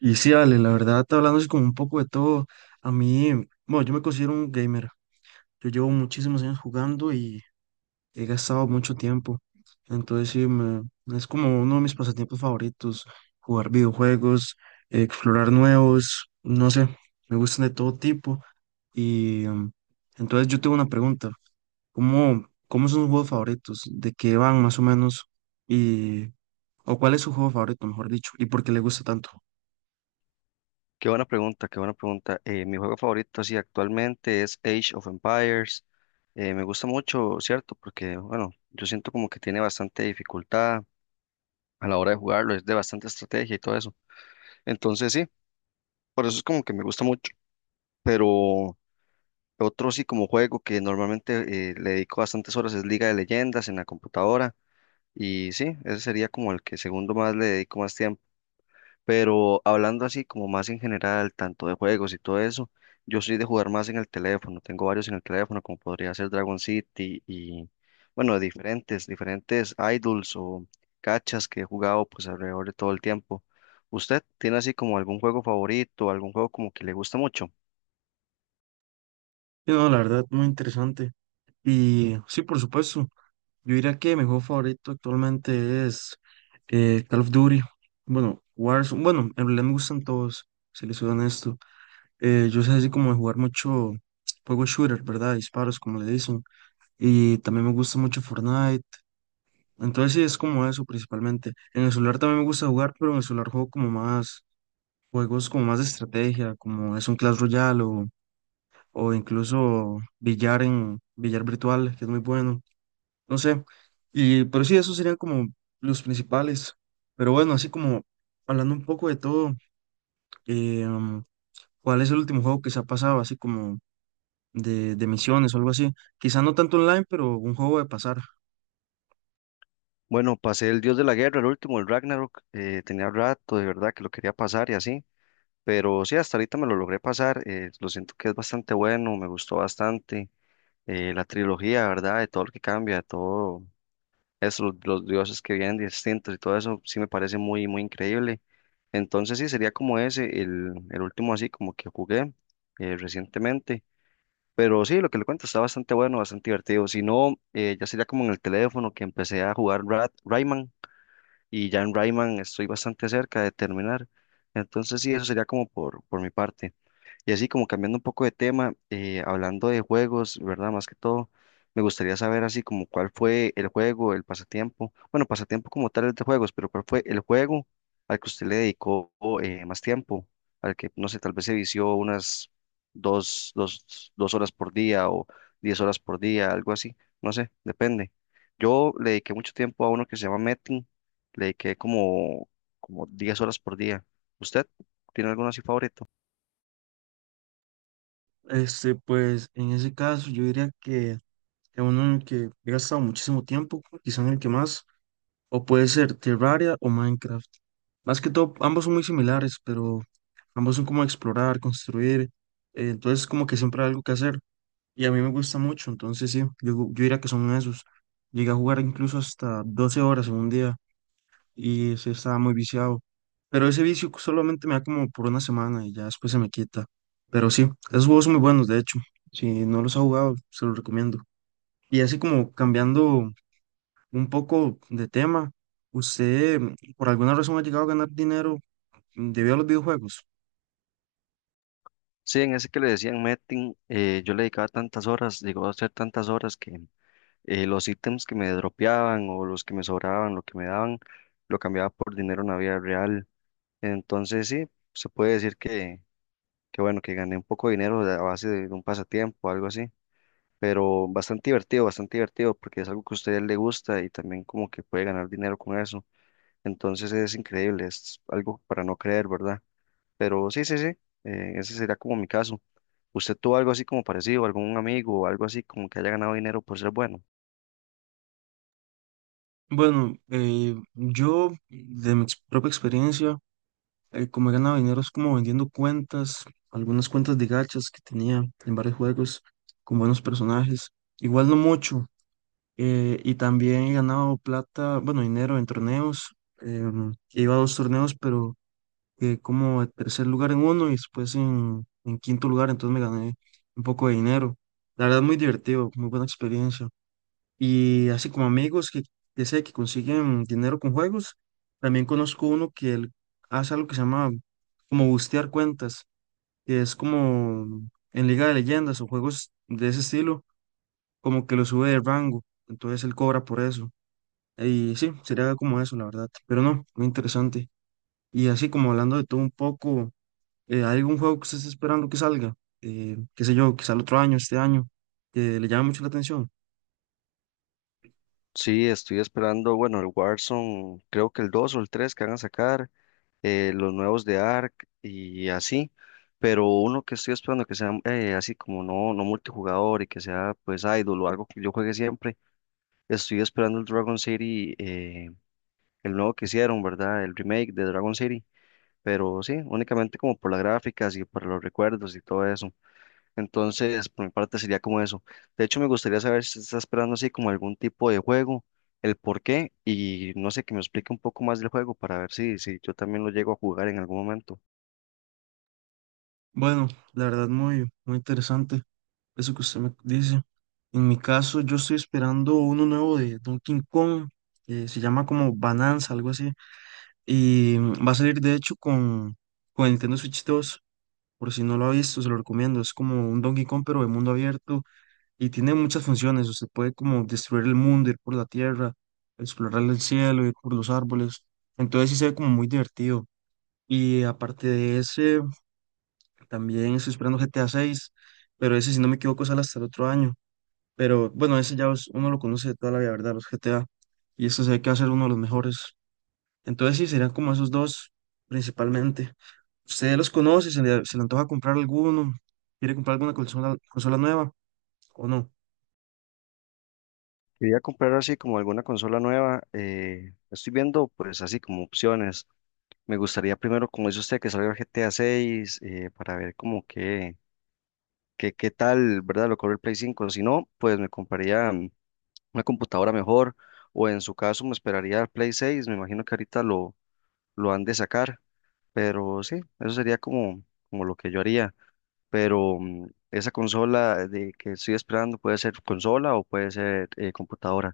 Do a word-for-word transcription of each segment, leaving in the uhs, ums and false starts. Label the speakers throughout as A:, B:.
A: Y sí, Ale, la verdad, hablando así como un poco de todo, a mí, bueno, yo me considero un gamer. Yo llevo muchísimos años jugando y he gastado mucho tiempo. Entonces, sí, me- es como uno de mis pasatiempos favoritos, jugar videojuegos, explorar nuevos, no sé, me gustan de todo tipo. Y em, entonces yo tengo una pregunta, ¿cómo, cómo son sus juegos favoritos? ¿De qué van más o menos? Y, o cuál es su juego favorito, mejor dicho, y por qué le gusta tanto.
B: Qué buena pregunta, qué buena pregunta. Eh, mi juego favorito, así actualmente es Age of Empires. Eh, me gusta mucho, ¿cierto? Porque, bueno, yo siento como que tiene bastante dificultad a la hora de jugarlo, es de bastante estrategia y todo eso. Entonces, sí, por eso es como que me gusta mucho. Pero otro sí como juego que normalmente eh, le dedico bastantes horas es Liga de Leyendas en la computadora. Y sí, ese sería como el que segundo más le dedico más tiempo. Pero hablando así como más en general, tanto de juegos y todo eso, yo soy de jugar más en el teléfono, tengo varios en el teléfono, como podría ser Dragon City y, bueno, diferentes, diferentes idols o cachas que he jugado pues alrededor de todo el tiempo. ¿Usted tiene así como algún juego favorito, algún juego como que le gusta mucho?
A: Y no, la verdad, muy interesante. Y sí, por supuesto, yo diría que mi juego favorito actualmente es eh, Call of Duty. Bueno, Warzone, bueno, en realidad me gustan todos, si les soy honesto. Eh, yo soy así como de jugar mucho juego shooter, ¿verdad? Disparos, como le dicen. Y también me gusta mucho Fortnite. Entonces sí, es como eso principalmente. En el celular también me gusta jugar, pero en el celular juego como más juegos como más de estrategia, como es un Clash Royale o, o incluso billar en billar virtual, que es muy bueno. No sé. Y, pero sí, esos serían como los principales. Pero bueno, así como hablando un poco de todo, eh, um, ¿cuál es el último juego que se ha pasado? Así como de, de misiones o algo así. Quizá no tanto online, pero un juego de pasar.
B: Bueno, pasé el Dios de la Guerra, el último, el Ragnarok, eh, tenía rato de verdad que lo quería pasar y así, pero sí, hasta ahorita me lo logré pasar, eh, lo siento que es bastante bueno, me gustó bastante. eh, la trilogía, ¿verdad? De todo lo que cambia, de todo eso, los, los dioses que vienen distintos y todo eso, sí me parece muy, muy increíble. Entonces sí, sería como ese, el, el último así como que jugué eh, recientemente. Pero sí, lo que le cuento está bastante bueno, bastante divertido. Si no, eh, ya sería como en el teléfono que empecé a jugar Ra- Rayman y ya en Rayman estoy bastante cerca de terminar. Entonces sí, eso sería como por, por mi parte. Y así como cambiando un poco de tema, eh, hablando de juegos, ¿verdad? Más que todo, me gustaría saber así como cuál fue el juego, el pasatiempo, bueno, pasatiempo como tal es de juegos, pero cuál fue el juego al que usted le dedicó eh, más tiempo, al que, no sé, tal vez se vició unas dos, dos, dos horas por día o diez horas por día, algo así, no sé, depende. Yo le dediqué mucho tiempo a uno que se llama Metin, le dediqué como, como diez horas por día. ¿Usted tiene alguno así favorito?
A: Este, pues en ese caso yo diría que es uno en el que he gastado muchísimo tiempo, quizá en el que más, o puede ser Terraria o Minecraft. Más que todo, ambos son muy similares, pero ambos son como explorar, construir, eh, entonces como que siempre hay algo que hacer. Y a mí me gusta mucho, entonces sí, yo, yo diría que son esos. Llegué a jugar incluso hasta doce horas en un día y sí estaba muy viciado. Pero ese vicio solamente me da como por una semana y ya después se me quita. Pero sí, esos juegos son muy buenos, de hecho. Si no los ha jugado, se los recomiendo. Y así como cambiando un poco de tema, ¿usted mm, por alguna razón ha llegado a ganar dinero debido a los videojuegos?
B: Sí, en ese que le decían Metin, eh, yo le dedicaba tantas horas, llegó a hacer tantas horas que eh, los ítems que me dropeaban o los que me sobraban, lo que me daban, lo cambiaba por dinero en la vida real. Entonces sí, se puede decir que, que bueno, que gané un poco de dinero de- a base de, un pasatiempo o algo así, pero bastante divertido, bastante divertido porque es algo que a usted le gusta y también como que puede ganar dinero con eso. Entonces es increíble, es algo para no creer, ¿verdad? Pero sí, sí, sí, eh, ese sería como mi caso. ¿Usted tuvo algo así como parecido, algún amigo o algo así como que haya ganado dinero por ser bueno?
A: Bueno, eh, yo de mi ex- propia experiencia eh, como he ganado dinero es como vendiendo cuentas, algunas cuentas de gachas que tenía en varios juegos con buenos personajes. Igual no mucho. Eh, y también he ganado plata, bueno, dinero en torneos. Em, iba a dos torneos, pero eh, como en tercer lugar en uno y después en, en quinto lugar, entonces me gané un poco de dinero. La verdad, muy divertido, muy buena experiencia. Y así como amigos que, que sé que consiguen dinero con juegos, también conozco uno que él hace algo que se llama como bustear cuentas, que es como en Liga de Leyendas o juegos de ese estilo, como que lo sube de rango, entonces él cobra por eso. Y sí, sería como eso, la verdad, pero no, muy interesante. Y así como hablando de todo un poco, eh, ¿hay algún juego que usted esté esperando que salga? Eh, qué sé yo, quizá el otro año, este año, que le llama mucho la atención.
B: Sí, estoy esperando, bueno, el Warzone, creo que el dos o el tres que van a sacar, eh, los nuevos de Ark y así, pero uno que estoy esperando que sea eh, así como no, no multijugador y que sea pues idol o algo que yo juegue siempre, estoy esperando el Dragon City, eh, el nuevo que hicieron, ¿verdad? El remake de Dragon City, pero sí, únicamente como por las gráficas y por los recuerdos y todo eso. Entonces, por mi parte sería como eso. De hecho, me gustaría saber si está esperando así como algún tipo de juego, el por qué y no sé, que me explique un poco más del juego para ver si, si yo también lo llego a jugar en algún momento.
A: Bueno, la verdad muy, muy interesante. Eso que usted me dice. En mi caso, yo estoy esperando uno nuevo de Donkey Kong, eh, se llama como Bananza, algo así, y mm, va a salir de hecho con, con el Nintendo Switch dos, por si no lo ha visto, se lo recomiendo, es como un Donkey Kong pero de mundo abierto y tiene muchas funciones, usted puede como destruir el mundo, ir por la tierra, explorar el cielo, ir por los árboles, entonces sí se ve como muy divertido. Y aparte de ese, también estoy esperando G T A seis, pero ese si no me equivoco sale hasta el otro año. Pero bueno, ese ya es- uno lo conoce de toda la vida, ¿verdad? Los G T A. Y esto se ve que va a ser uno de los mejores. Entonces sí, serían como esos dos principalmente. ¿Usted los conoce? ¿Se le, se le antoja comprar alguno? ¿Quiere comprar alguna consola, consola nueva o no?
B: Quería comprar así como alguna consola nueva. eh, estoy viendo pues así como opciones. Me gustaría primero, como dice usted, que salga el G T A seis para ver como que, que, qué tal, ¿verdad? Lo corre el Play cinco. Si no, pues me compraría mm, una computadora mejor o en su caso me esperaría el Play seis. Me imagino que ahorita lo lo han de sacar. Pero sí, eso sería como, como lo que yo haría. Pero mm, esa consola de que estoy esperando puede ser consola o puede ser eh, computadora.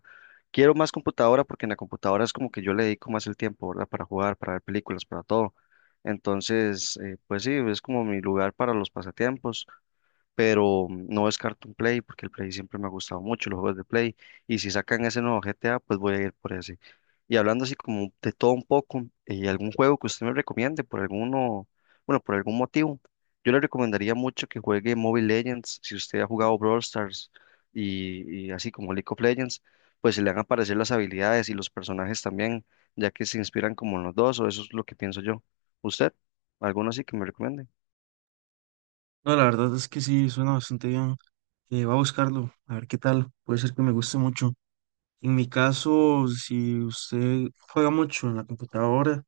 B: Quiero más computadora porque en la computadora es como que yo le dedico más el tiempo, ¿verdad? Para jugar, para ver películas, para todo. Entonces, eh, pues sí, es como mi lugar para los pasatiempos pero no descarto un Play porque el Play siempre me ha gustado mucho, los juegos de Play, y si sacan ese nuevo G T A, pues voy a ir por ese. Y hablando así como de todo un poco, eh, algún juego que usted me recomiende por alguno, bueno, por algún motivo, yo le recomendaría mucho que juegue Mobile Legends, si usted ha jugado Brawl Stars y, y así como League of Legends, pues se le van a aparecer las habilidades y los personajes también, ya que se inspiran como en los dos, o eso es lo que pienso yo. ¿Usted? ¿Alguno así que me recomiende?
A: No, la verdad es que sí, suena bastante bien. Eh, voy a buscarlo, a ver qué tal. Puede ser que me guste mucho. En mi caso, si usted juega mucho en la computadora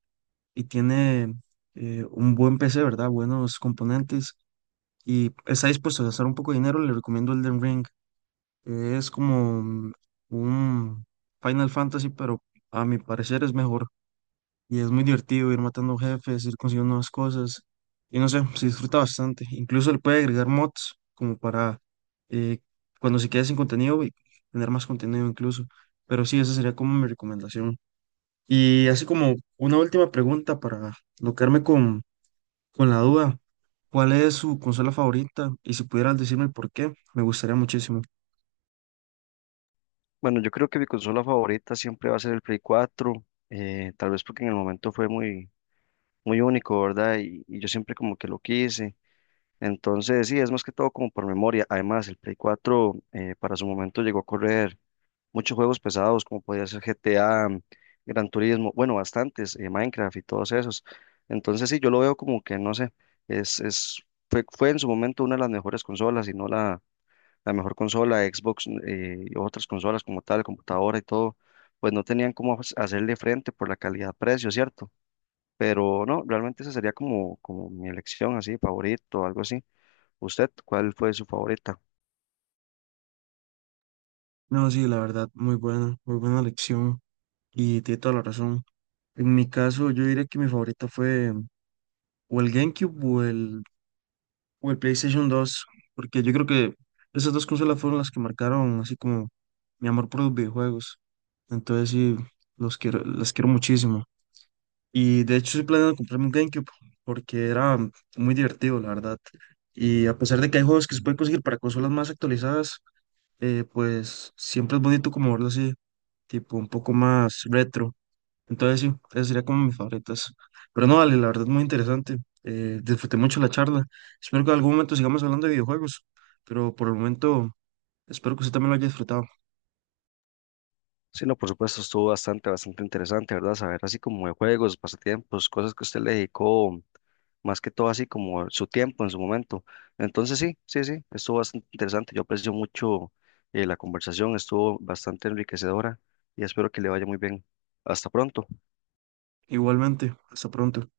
A: y tiene eh, un buen P C, ¿verdad? Buenos componentes. Y está dispuesto a gastar un poco de dinero, le recomiendo Elden Ring. Eh, Es como un un Final Fantasy, pero a mi parecer es mejor. Y es muy divertido ir matando jefes, ir consiguiendo nuevas cosas. Y no sé, se disfruta bastante. Incluso le puede agregar mods como para eh, cuando se quede sin contenido y tener más contenido incluso. Pero sí, esa sería como mi recomendación. Y así como una última pregunta para no quedarme con con la duda, ¿cuál es su consola favorita? Y si pudieras decirme por qué, me gustaría muchísimo.
B: Bueno, yo creo que mi consola favorita siempre va a ser el Play cuatro, eh, tal vez porque en el momento fue muy, muy único, ¿verdad? Y, y yo siempre como que lo quise. Entonces, sí, es más que todo como por memoria. Además, el Play cuatro eh, para su momento llegó a correr muchos juegos pesados, como podía ser G T A, Gran Turismo, bueno, bastantes, eh, Minecraft y todos esos. Entonces, sí, yo lo veo como que, no sé, es, es, fue, fue en su momento una de las mejores consolas y no la la mejor consola, Xbox eh, y otras consolas como tal, computadora y todo, pues no tenían cómo hac- hacerle frente por la calidad-precio, ¿cierto? Pero no, realmente esa sería como, como mi elección así, favorito o algo así. ¿Usted cuál fue su favorita?
A: No, sí, la verdad, muy buena, muy buena lección y tiene toda la razón. En mi caso, yo diría que mi favorita fue o el GameCube o el, o el PlayStation dos porque yo creo que esas dos consolas fueron las que marcaron así como mi amor por los videojuegos. Entonces, sí, los quiero, las quiero muchísimo. Y de hecho estoy planeando comprarme un GameCube porque era muy divertido, la verdad. Y a pesar de que hay juegos que se pueden conseguir para consolas más actualizadas, eh, pues siempre es bonito como verlo así, tipo un poco más retro. Entonces sí, esas serían como mis favoritas. Pero no, vale, la verdad muy interesante. Eh, disfruté mucho la charla. Espero que en algún momento sigamos hablando de videojuegos, pero por el momento espero que usted también lo haya disfrutado.
B: Sí, no, por supuesto, estuvo bastante, bastante interesante, ¿verdad? Saber así como de juegos, pasatiempos, cosas que usted le dedicó más que todo así como su tiempo en su momento. Entonces sí, sí, sí, estuvo bastante interesante. Yo aprecio mucho eh, la conversación, estuvo bastante enriquecedora y espero que le vaya muy bien. Hasta pronto.
A: Igualmente, hasta pronto.